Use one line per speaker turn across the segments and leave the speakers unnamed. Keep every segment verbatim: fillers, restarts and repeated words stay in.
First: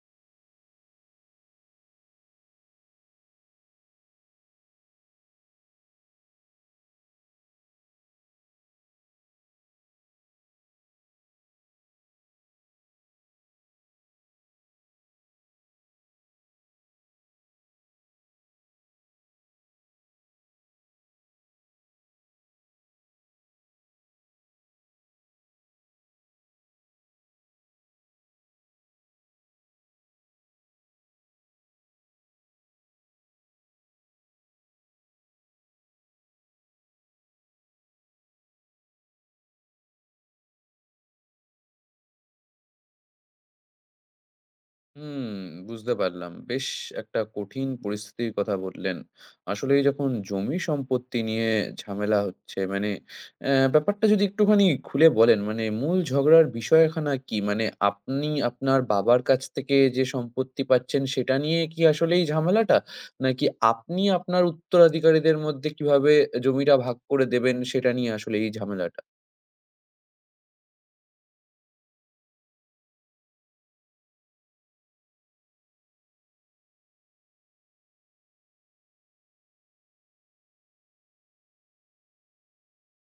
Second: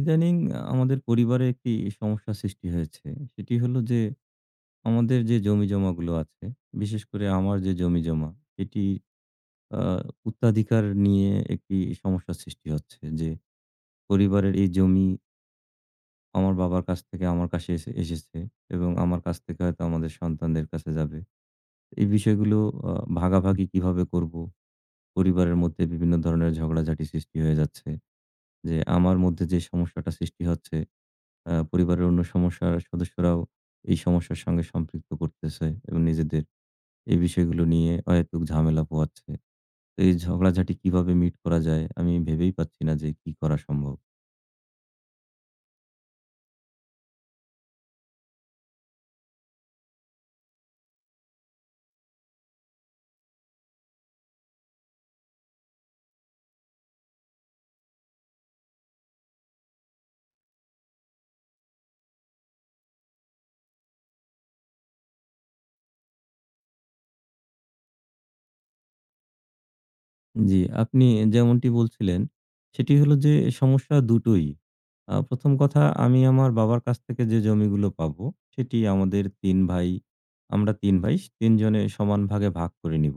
ইদানিং আমাদের পরিবারে একটি সমস্যা সৃষ্টি হয়েছে। সেটি হলো যে আমাদের যে জমিজমাগুলো আছে, বিশেষ করে আমার যে জমিজমা, এটি আ উত্তরাধিকার নিয়ে একটি সমস্যা সৃষ্টি হচ্ছে যে পরিবারের এই জমি আমার বাবার কাছ থেকে আমার কাছে এসে এসেছে এবং আমার কাছ থেকে হয়তো আমাদের সন্তানদের কাছে যাবে। এই বিষয়গুলো আ ভাগাভাগি কিভাবে করব? পরিবারের মধ্যে বিভিন্ন ধরনের ঝগড়াঝাটি সৃষ্টি হয়ে যাচ্ছে। যে আমার মধ্যে যে সমস্যাটা সৃষ্টি হচ্ছে, আ পরিবারের অন্য সমস্যার সদস্যরাও এই সমস্যার সঙ্গে সম্পৃক্ত করতেছে এবং নিজেদের এই বিষয়গুলো নিয়ে অহেতুক ঝামেলা পোহাচ্ছে। তো এই ঝগড়াঝাটি কিভাবে মিট করা যায়? আমি ভেবেই পাচ্ছি না যে কি করা সম্ভব।
হুম, বুঝতে পারলাম। বেশ একটা কঠিন পরিস্থিতির কথা বললেন। আসলে এই যখন জমি সম্পত্তি নিয়ে ঝামেলা হচ্ছে, মানে অ্যা ব্যাপারটা যদি একটুখানি খুলে বলেন, মানে মূল ঝগড়ার বিষয়খানা কি? মানে আপনি আপনার বাবার কাছ থেকে যে সম্পত্তি পাচ্ছেন সেটা নিয়ে কি আসলেই ঝামেলাটা? নাকি আপনি আপনার উত্তরাধিকারীদের মধ্যে কিভাবে জমিটা ভাগ করে দেবেন সেটা নিয়ে আসলে এই ঝামেলাটা?
জি, আপনি যেমনটি বলছিলেন সেটি হলো যে সমস্যা দুটোই। আ প্রথম কথা, আমি আমার বাবার কাছ থেকে যে জমিগুলো পাবো সেটি আমাদের তিন ভাই, আমরা তিন ভাই তিন জনে সমান ভাগে ভাগ করে নিব।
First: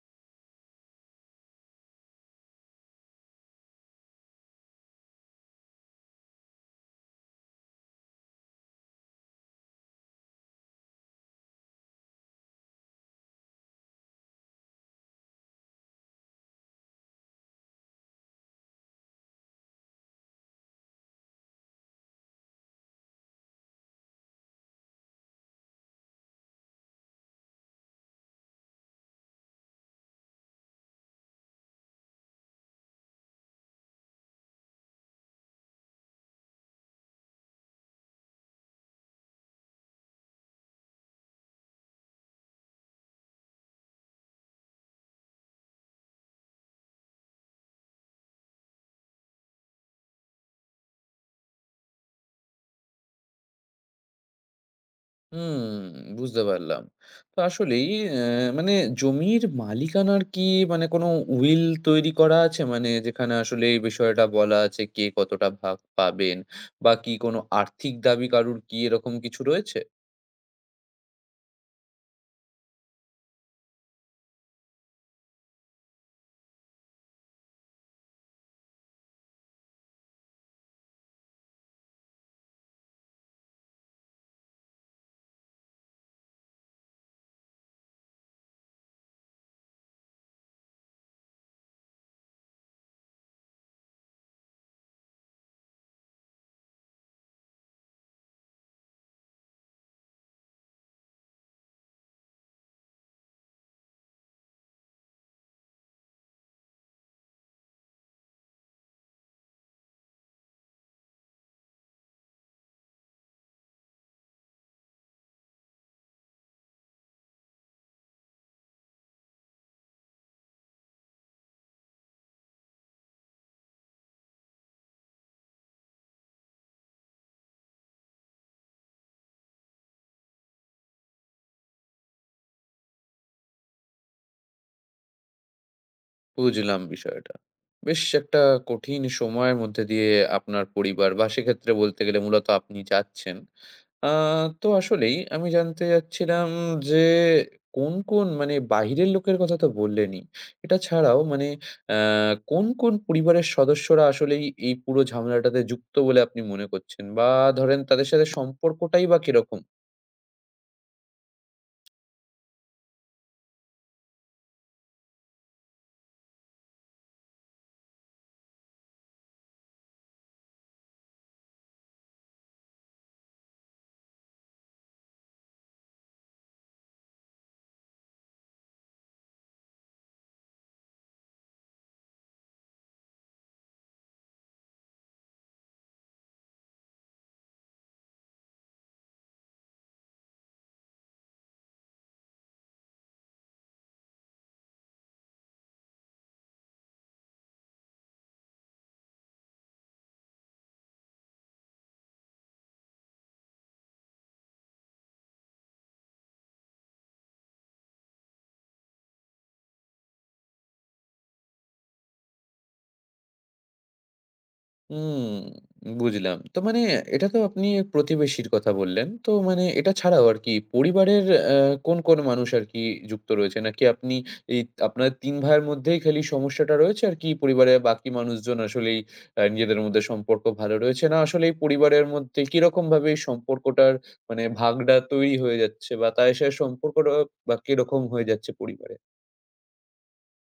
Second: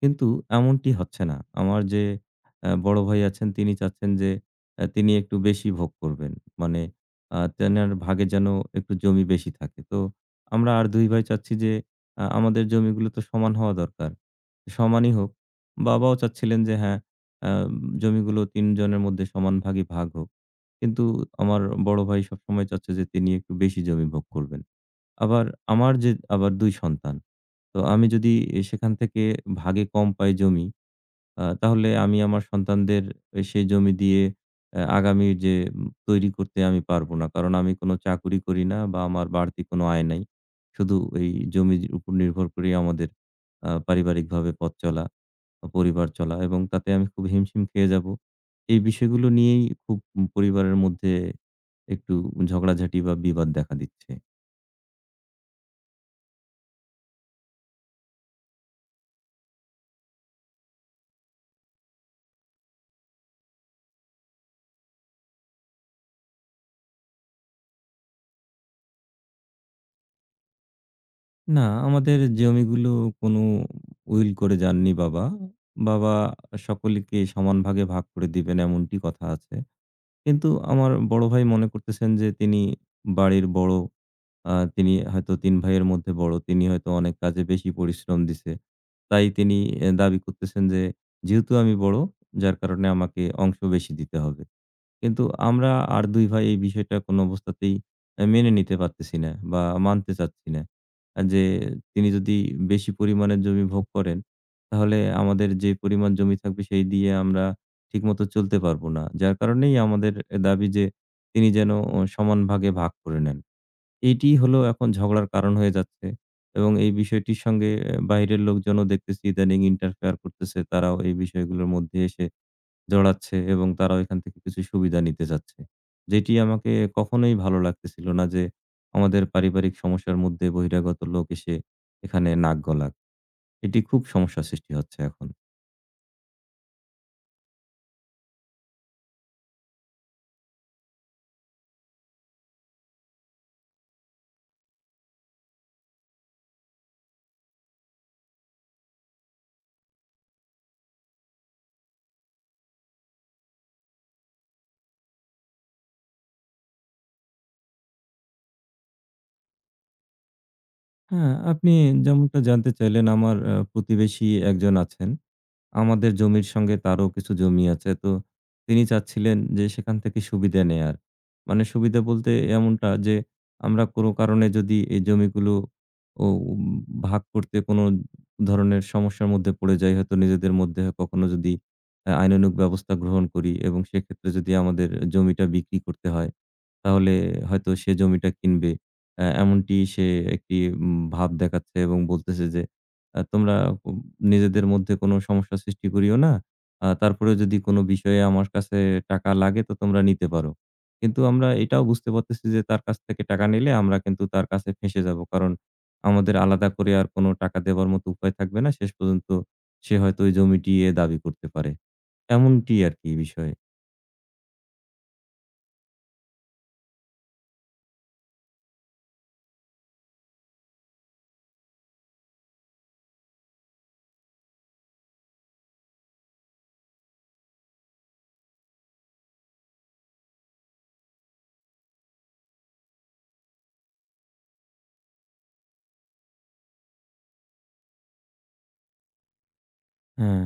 কিন্তু এমনটি হচ্ছে না। আমার যে অ্যা বড় ভাই আছেন তিনি চাচ্ছেন যে অ্যা তিনি একটু বেশি ভোগ করবেন। মানে, আ তেনার ভাগে যেন একটু জমি বেশি থাকে। তো আমরা আর দুই ভাই চাচ্ছি যে আ আমাদের জমিগুলো তো সমান হওয়া দরকার। সমানই হোক। বাবাও চাচ্ছিলেন যে হ্যাঁ, আ জমিগুলো তিন জনের মধ্যে সমান ভাগই ভাগ হোক। কিন্তু আমার বড় ভাই সবসময় চাচ্ছে যে তিনি একটু বেশি জমি ভোগ করবেন। আবার আমার যে আবার দুই সন্তান। তো আমি যদি এ সেখান থেকে ভাগে কম পাই জমি, আ তাহলে আমি আমার সন্তানদের এ সেই জমি দিয়ে অ্যা আগামী যে উম তৈরি করতে আমি পারবো না। কারণ আমি কোনো চাকুরি করি না বা আমার বাড়তি কোনো আয় নাই। শুধু এই জমির উপর নির্ভর করেই আমাদের আ পারিবারিকভাবে পথ চলা, পরিবার চলা, এবং তাতে আমি খুব হিমশিম খেয়ে যাবো। এই বিষয়গুলো নিয়েই খুব উম পরিবারের মধ্যে একটু ঝগড়াঝাটি বা বিবাদ দেখা দিচ্ছে।
হুম, বুঝতে পারলাম। তো আসলেই অ্যা মানে জমির মালিকানার কি, মানে কোনো উইল তৈরি করা আছে? মানে যেখানে আসলে এই বিষয়টা বলা আছে কে কতটা ভাগ পাবেন, বা কি কোনো আর্থিক দাবি কারুর কি এরকম কিছু রয়েছে?
না, আমাদের জমিগুলো কোনো উইল করে যাননি বাবা। বাবা সকলকে সমান ভাগে ভাগ করে দিবেন এমনটি কথা আছে। কিন্তু আমার বড় ভাই মনে করতেছেন যে তিনি বাড়ির বড়। আ তিনি হয়তো তিন ভাইয়ের মধ্যে বড়। তিনি হয়তো অনেক কাজে বেশি পরিশ্রম দিছে। তাই তিনি এ দাবি করতেছেন যে, যেহেতু আমি বড়, যার কারণে আমাকে অংশ বেশি দিতে হবে। কিন্তু আমরা আর দুই ভাই এই বিষয়টা কোনো অবস্থাতেই অ্যা মেনে নিতে পারতেছি না বা মানতে চাচ্ছি না। আ যে তিনি যদি বেশি পরিমাণে জমি ভোগ করেন, তাহলে আমাদের যে পরিমাণ জমি থাকবে সেই দিয়ে আমরা ঠিকমতো চলতে পারবো না। যার কারণেই আমাদের এ দাবি যে তিনি যেন অ সমান ভাগে ভাগ করে নেন। এইটিই হলো এখন ঝগড়ার কারণ হয়ে যাচ্ছে এবং এই বিষয়টির সঙ্গে অ্যা বাইরের লোকজনও দেখতেছি ইদানিং ইন্টারফেয়ার করতেছে। তারাও এই বিষয়গুলোর মধ্যে এসে জড়াচ্ছে এবং তারা এখান থেকে কিছু সুবিধা নিতে চাচ্ছে। যেটি আমাকে কখনোই ভালো লাগতেছিল না যে, আমাদের পারিবারিক সমস্যার মধ্যে বহিরাগত লোক এসে এখানে নাক গলাক। এটি খুব সমস্যার সৃষ্টি হচ্ছে এখন।
বুঝলাম বিষয়টা। বেশ একটা কঠিন সময়ের মধ্যে দিয়ে আপনার পরিবার, বা সেক্ষেত্রে বলতে গেলে মূলত আপনি, যাচ্ছেন। আ তো আসলেই আমি জানতে চাচ্ছিলাম যে কোন, কোন, মানে বাহিরের লোকের কথা তো বললেনই। এটা ছাড়াও মানে আ কোন, কোন পরিবারের সদস্যরা আসলেই এই পুরো ঝামেলাটাতে যুক্ত বলে আপনি মনে করছেন? বা ধরেন তাদের সাথে সম্পর্কটাই বা কিরকম?
হ্যাঁ, আপনি যেমনটা জানতে চাইলেন, আমার আ প্রতিবেশী একজন আছেন। আমাদের জমির সঙ্গে তারও কিছু জমি আছে। তো তিনি চাচ্ছিলেন যে সেখান থেকে সুবিধা নেয়ার। মানে, সুবিধা বলতে এমনটা যে আমরা কোনো কারণে যদি এই জমিগুলো ও উম ভাগ করতে কোনো ধরনের সমস্যার মধ্যে পড়ে যাই, হয়তো নিজেদের মধ্যে কখনো যদি আ আইনানুগ ব্যবস্থা গ্রহণ করি এবং সেক্ষেত্রে যদি আমাদের জমিটা বিক্রি করতে হয়, তাহলে হয়তো সে জমিটা কিনবে। অ্যা এমনটি সে একটি উম ভাব দেখাচ্ছে এবং বলতেছে যে, আ "তোমরা উম নিজেদের মধ্যে কোনো সমস্যা সৃষ্টি করিও না। আ তারপরেও যদি কোনো বিষয়ে আমার কাছে টাকা লাগে তো তোমরা নিতে পারো।" কিন্তু আমরা এটাও বুঝতে পারতেছি যে তার কাছ থেকে টাকা নিলে আমরা কিন্তু তার কাছে ফেঁসে যাবো। কারণ আমাদের আলাদা করে আর কোনো টাকা দেওয়ার মতো উপায় থাকবে না। শেষ পর্যন্ত সে হয়তো ওই জমিটি এ দাবি করতে পারে। এমনটি আরকি বিষয়।
হুম, বুঝলাম। তো মানে এটা তো আপনি প্রতিবেশীর কথা বললেন। তো মানে এটা ছাড়াও আরকি পরিবারের অ্যা কোন, কোন মানুষ আরকি যুক্ত রয়েছে? নাকি আপনি এই আপনার তিন ভাইয়ের মধ্যেই খালি সমস্যাটা রয়েছে, আর কি পরিবারের বাকি মানুষজন আসলেই আ নিজেদের মধ্যে সম্পর্ক ভালো রয়েছে? না আসলেই পরিবারের মধ্যে কিরকমভাবে এই সম্পর্কটার, মানে, ভাগটা তৈরি হয়ে যাচ্ছে, বা তায়ের সাথে সম্পর্কটা বা কিরকম হয়ে যাচ্ছে পরিবারের?
হ্যাঁ,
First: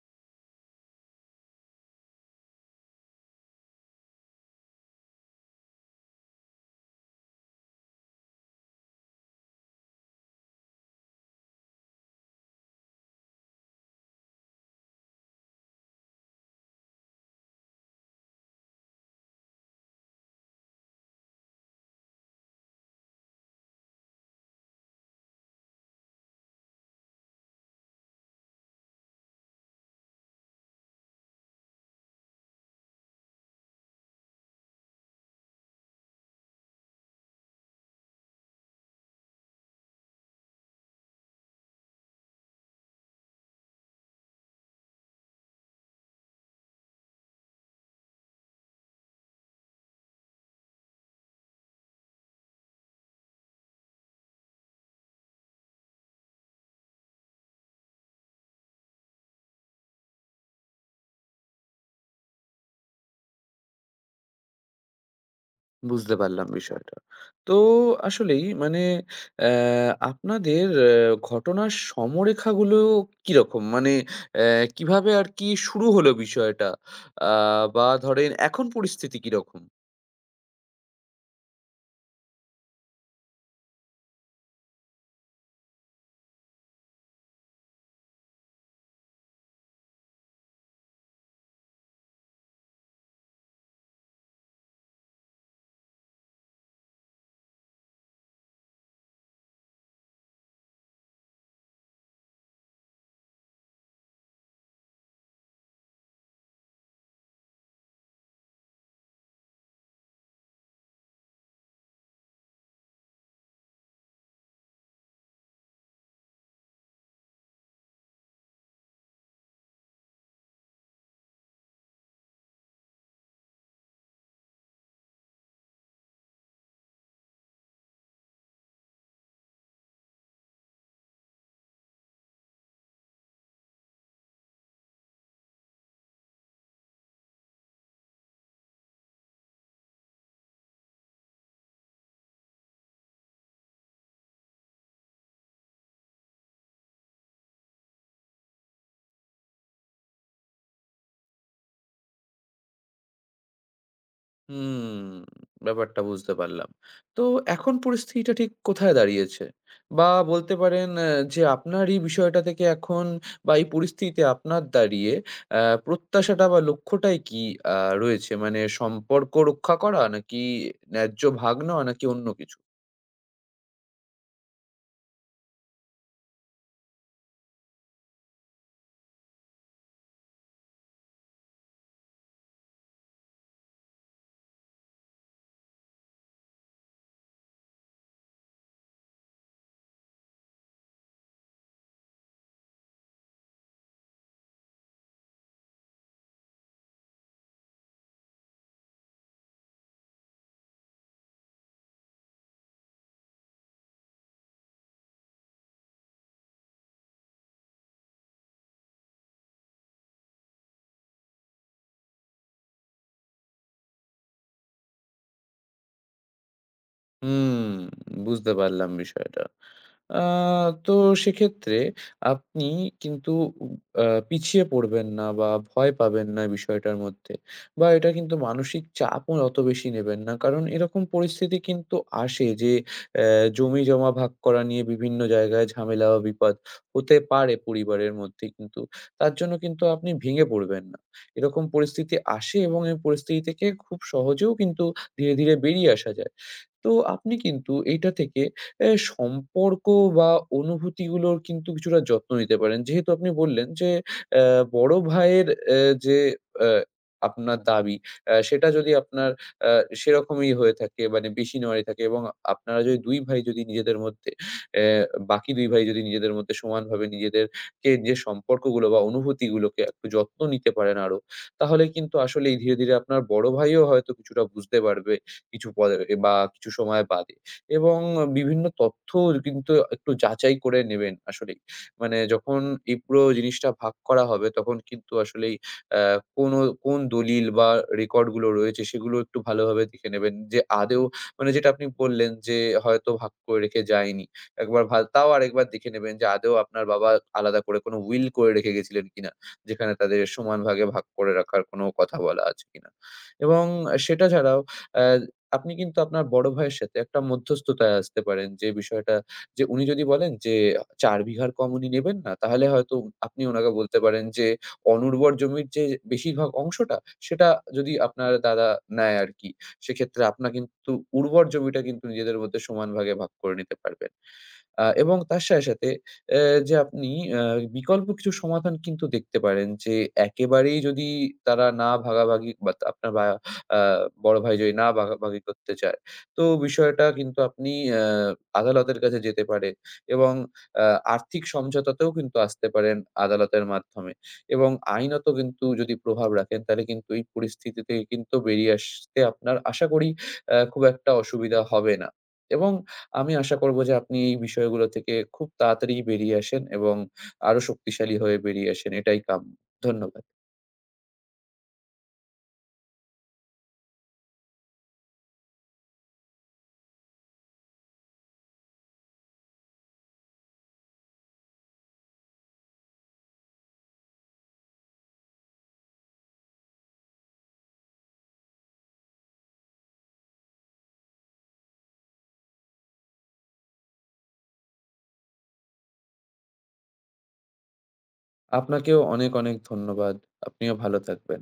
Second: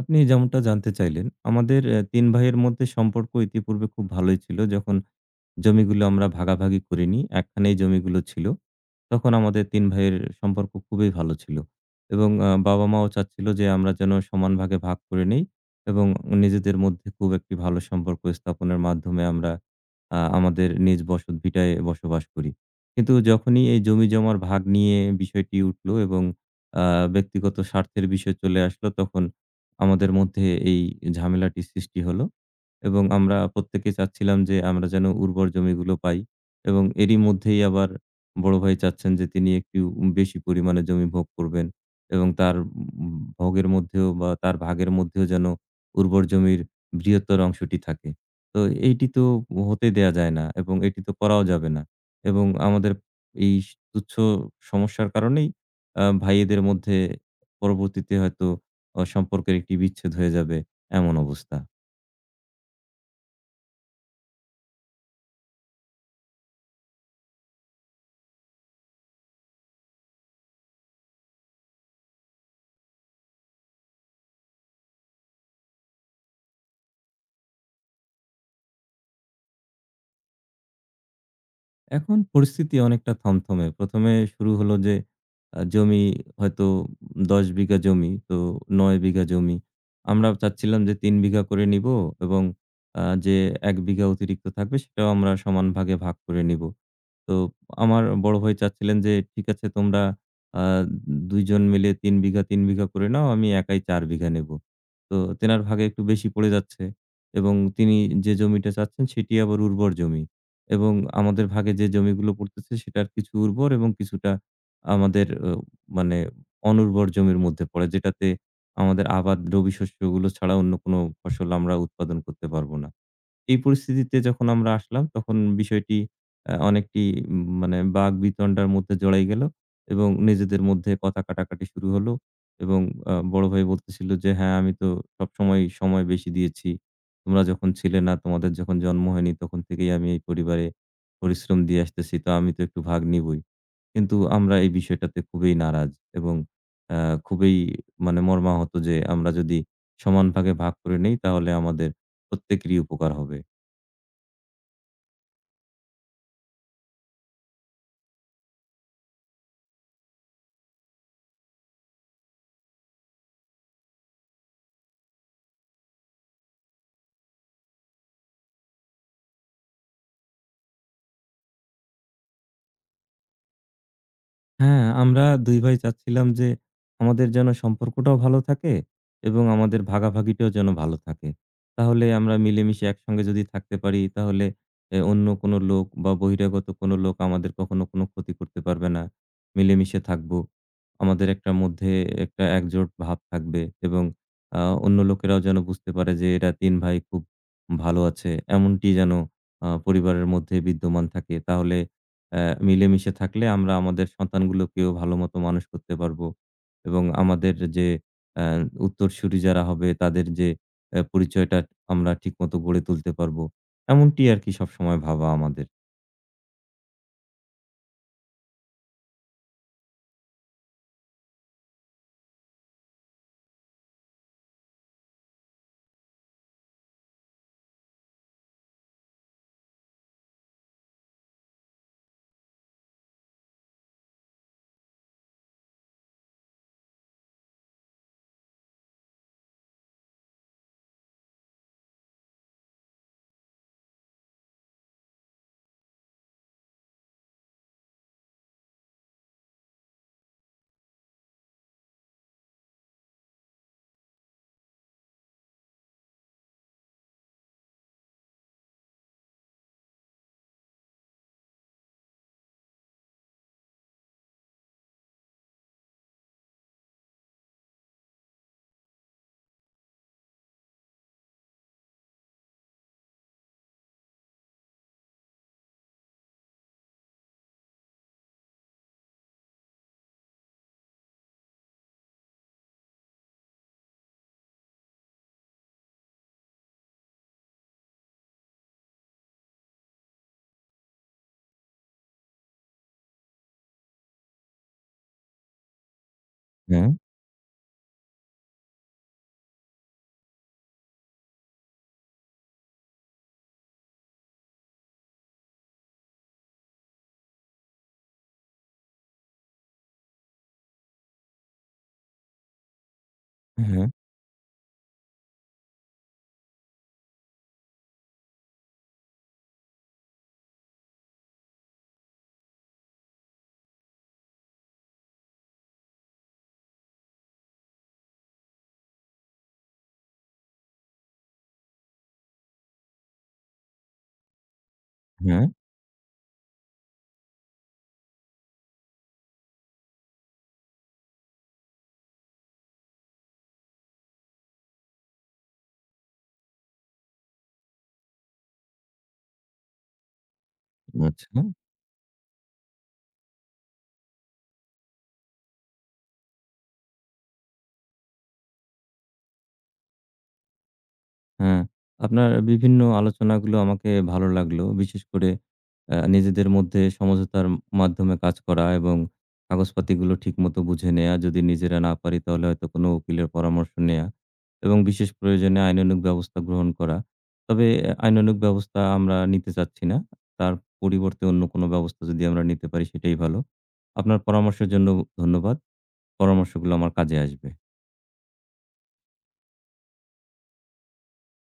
আপনি যেমনটা জানতে চাইলেন, আমাদের অ্যা তিন ভাইয়ের মধ্যে সম্পর্ক ইতিপূর্বে খুব ভালোই ছিল। যখন জমিগুলো আমরা ভাগাভাগি করিনি, একখানেই জমিগুলো ছিল, তখন আমাদের তিন ভাইয়ের সম্পর্ক খুবই ভালো ছিল। এবং আ বাবা-মাও চাচ্ছিল যে আমরা যেন সমান ভাগে ভাগ করে নেই এবং নিজেদের মধ্যে খুব একটি ভালো সম্পর্ক স্থাপনের মাধ্যমে আমরা আ আমাদের নিজ বসতভিটায় বসবাস করি। কিন্তু যখনই এই জমিজমার ভাগ নিয়ে বিষয়টি উঠল এবং আ ব্যক্তিগত স্বার্থের বিষয় চলে আসলো, তখন আমাদের মধ্যে এই ঝামেলাটি সৃষ্টি হলো। এবং আমরা প্রত্যেকে চাচ্ছিলাম যে আমরা যেন উর্বর জমিগুলো পাই, এবং এরই মধ্যেই আবার বড় ভাই চাচ্ছেন যে তিনি একটু বেশি পরিমাণে জমি ভোগ করবেন এবং তার উম ভোগের মধ্যেও বা তার ভাগের মধ্যেও যেন উর্বর জমির বৃহত্তর অংশটি থাকে। তো এইটি তো হতে দেয়া যায় না এবং এটি তো করাও যাবে না। এবং আমাদের এই তুচ্ছ সমস্যার কারণেই আ ভাইয়েদের মধ্যে পরবর্তীতে হয়তো অ সম্পর্কের একটি বিচ্ছেদ হয়ে যাবে, এমন অবস্থা।
বুঝতে পারলাম বিষয়টা। তো আসলেই, মানে, অ্যা আপনাদের অ্যা ঘটনার সমরেখাগুলো কিরকম? মানে অ্যা কিভাবে আরকি শুরু হলো বিষয়টা? আ বা ধরেন এখন পরিস্থিতি কিরকম?
এখন পরিস্থিতি অনেকটা থমথমে। প্রথম এ শুরু হলো যে, আ জমি হয়তো দশ বিঘা জমি, তো নয় বিঘা জমি। আমরা চাচ্ছিলাম যে তিন বিঘা করে নিবো এবং আ যে এক বিঘা অতিরিক্ত থাকবে সেটাও আমরা সমান ভাগে ভাগ করে নিবো। তো আমার বড় ভাই চাচ্ছিলেন যে, "ঠিক আছে, তোমরা আ দুই জন মিলে তিন বিঘা, তিন বিঘা করে নাও। আমি একাই চার বিঘা নেবো।" তো তেনার ভাগে একটু বেশি পড়ে যাচ্ছে এবং তিনি যে জমিটা চাচ্ছেন সেটি আবার উর্বর জমি, এবং আমাদের ভাগে যে জমিগুলো পড়তেছে সেটার কিছু উর্বর এবং কিছুটা আমাদের অ মানে অনুর্বর জমির মধ্যে পড়ে, যেটাতে আমাদের আবাদ রবি শস্যগুলো ছাড়া অন্য কোনো ফসল আমরা উৎপাদন করতে পারবো না। এই পরিস্থিতিতে যখন আমরা আসলাম তখন বিষয়টি আ অনেকটি উম মানে বাকবিতণ্ডার মধ্যে জড়াই গেল এবং নিজেদের মধ্যে কথা কাটাকাটি শুরু হলো। এবং আ বড় ভাই বলতেছিল যে, "হ্যাঁ, আমি তো সবসময় সময় বেশি দিয়েছি। তোমরা যখন ছিলে না, তোমাদের যখন জন্ম হয়নি তখন থেকেই আমি এই পরিবারে পরিশ্রম দিয়ে আসতেছি। তো আমি তো একটু ভাগ নিবই।" কিন্তু আমরা এই বিষয়টাতে খুবই নারাজ এবং আ খুবই মানে মর্মাহত, যে আমরা যদি সমান ভাগে ভাগ করে নেই তাহলে আমাদের প্রত্যেকেরই উপকার হবে।
হুম, ব্যাপারটা বুঝতে পারলাম। তো এখন পরিস্থিতিটা ঠিক কোথায় দাঁড়িয়েছে? বা বলতে পারেন অ্যা যে আপনার এই বিষয়টা থেকে এখন, বা এই পরিস্থিতিতে আপনার দাঁড়িয়ে, অ্যা প্রত্যাশাটা বা লক্ষ্যটাই কি আ রয়েছে? মানে সম্পর্ক রক্ষা করা, নাকি ন্যায্য ভাগ নেওয়া, নাকি অন্য কিছু?
হ্যাঁ, আমরা দুই ভাই চাচ্ছিলাম যে আমাদের যেন সম্পর্কটাও ভালো থাকে এবং আমাদের ভাগাভাগিটাও যেন ভালো থাকে। তাহলে আমরা মিলেমিশে একসঙ্গে যদি থাকতে পারি তাহলে এ অন্য কোনো লোক বা বহিরাগত কোনো লোক আমাদের কখনো কোনো ক্ষতি করতে পারবে না। মিলেমিশে থাকবো। আমাদের একটা মধ্যে একটা একজোট ভাব থাকবে এবং আ অন্য লোকেরাও যেন বুঝতে পারে যে এরা তিন ভাই খুব ভালো আছে। এমনটি যেন আ পরিবারের মধ্যে বিদ্যমান থাকে। তাহলে অ্যা মিলেমিশে থাকলে আমরা আমাদের সন্তানগুলোকেও ভালোমতো মানুষ করতে পারবো এবং আমাদের যে অ্যা উত্তরসূরি যারা হবে তাদের যে অ্যা পরিচয়টা আমরা ঠিকমতো গড়ে তুলতে পারবো। এমনটি আরকি সবসময় ভাবা আমাদের।
হুম, বুঝতে পারলাম বিষয়টা। আ তো সেক্ষেত্রে আপনি কিন্তু আ পিছিয়ে পড়বেন না, বা ভয় পাবেন না বিষয়টার মধ্যে, বা এটা কিন্তু মানসিক চাপও অত বেশি নেবেন না। কারণ এরকম পরিস্থিতি কিন্তু আসে যে অ্যা জমি-জমা ভাগ করা নিয়ে বিভিন্ন জায়গায় ঝামেলা বা বিপদ হতে পারে পরিবারের মধ্যে কিন্তু। তার জন্য কিন্তু আপনি ভেঙে পড়বেন না। এরকম পরিস্থিতি আসে, এবং এই পরিস্থিতি থেকে খুব সহজেও কিন্তু ধীরে, ধীরে বেরিয়ে আসা যায়। তো আপনি কিন্তু এইটা থেকে এ সম্পর্ক বা অনুভূতিগুলোর কিন্তু কিছুটা যত্ন নিতে পারেন। যেহেতু আপনি বললেন যে অ্যা বড় ভাইয়ের অ্যা যে অ্যা আপনার দাবি, অ্যা সেটা যদি আপনার অ্যা সেরকমই হয়ে থাকে, মানে বেশি নেওয়ারই থাকে, এবং আপনারা যদি দুই ভাই যদি নিজেদের মধ্যে অ্যা বাকি দুই ভাই যদি নিজেদের মধ্যে সমানভাবে নিজেদেরকে যে সম্পর্কগুলো বা অনুভূতিগুলোকে একটু যত্ন নিতে পারেন আরো, তাহলে কিন্তু আসলেই ধীরে, ধীরে আপনার বড় ভাইও হয়তো কিছুটা বুঝতে পারবে কিছু পরে, বা কিছু সময় বাদে। এবং বিভিন্ন তথ্য কিন্তু একটু যাচাই করে নেবেন আসলেই। মানে যখন এই পুরো জিনিসটা ভাগ করা হবে, তখন কিন্তু আসলেই আ কোনো কোন দলিল বা রেকর্ড গুলো রয়েছে সেগুলো একটু ভালোভাবে দেখে নেবেন। যে আদেও, মানে, যেটা আপনি বললেন যে হয়তো ভাগ করে রেখে যায়নি। একবার ভা তাও আরেকবার দেখে নেবেন যে আদেও আপনার
হ্যাঁ,
বাবা আলাদা করে কোনো উইল করে রেখে গেছিলেন কিনা? যেখানে তাদের সমান ভাগে ভাগ করে রাখার কোনো কথা বলা আছে কিনা? এবং সেটা ছাড়াও অ্যা আপনি কিন্তু আপনার বড় ভাইয়ের সাথে একটা মধ্যস্থতায় আসতে পারেন, যে বিষয়টা, যে উনি যদি বলেন যে চার বিঘার কম উনি নেবেন না, তাহলে হয়তো আপনি ওনাকে
হ্যাঁ,
বলতে পারেন যে অনুর্বর জমির যে বেশিরভাগ অংশটা, সেটা যদি আপনার দাদা নেয় আর কি, সেক্ষেত্রে আপনার কিন্তু উর্বর জমিটা কিন্তু নিজেদের মধ্যে সমান ভাগে ভাগ করে নিতে পারবেন। আ এবং তার সাথে, সাথে এ যে আপনি আ বিকল্প কিছু সমাধান কিন্তু দেখতে পারেন যে একেবারেই যদি তারা না ভাগাভাগি, বা তা- আপনার বা আ বড় ভাই যদি না ভাগাভাগি
হ্যাঁ,
করতে চায়। তো বিষয়টা কিন্তু আপনি আ আদালতের কাছে যেতে পারে, এবং আ আর্থিক সমঝোতাতেও কিন্তু আসতে পারেন আদালতের মাধ্যমে, এবং আইনত কিন্তু যদি প্রভাব রাখেন, তাহলে কিন্তু এই পরিস্থিতি থেকে কিন্তু বেরিয়ে আসতে আপনার, আশা করি, আ খুব একটা
আচ্ছা।
অসুবিধা হবে না। এবং আমি আশা করব যে আপনি এই বিষয়গুলো থেকে খুব তাড়াতাড়ি বেরিয়ে আসেন, এবং আরো শক্তিশালী হয়ে বেরিয়ে আসেন। এটাই কাম্য। ধন্যবাদ।
হ্যাঁ, আপনার বিভিন্ন আলোচনাগুলো আমাকে ভালো লাগলো। বিশেষ করে অ্যা নিজেদের মধ্যে সমঝোতার মাধ্যমে কাজ করা এবং কাগজপাতিগুলো ঠিকমতো বুঝে নেয়া। যদি নিজেরা না পারি তাহলে হয়তো কোনো উকিলের পরামর্শ নেয়া এবং বিশেষ প্রয়োজনে আইনানুগ ব্যবস্থা গ্রহণ করা। তবে অ্যা আইনানুগ ব্যবস্থা আমরা নিতে চাচ্ছি না। তার পরিবর্তে অন্য কোনো ব্যবস্থা যদি আমরা নিতে পারি সেটাই ভালো। আপনার পরামর্শের জন্য ধন্যবাদ। পরামর্শগুলো আমার কাজে আসবে।
আপনাকেও অনেক, অনেক ধন্যবাদ। আপনিও ভালো থাকবেন।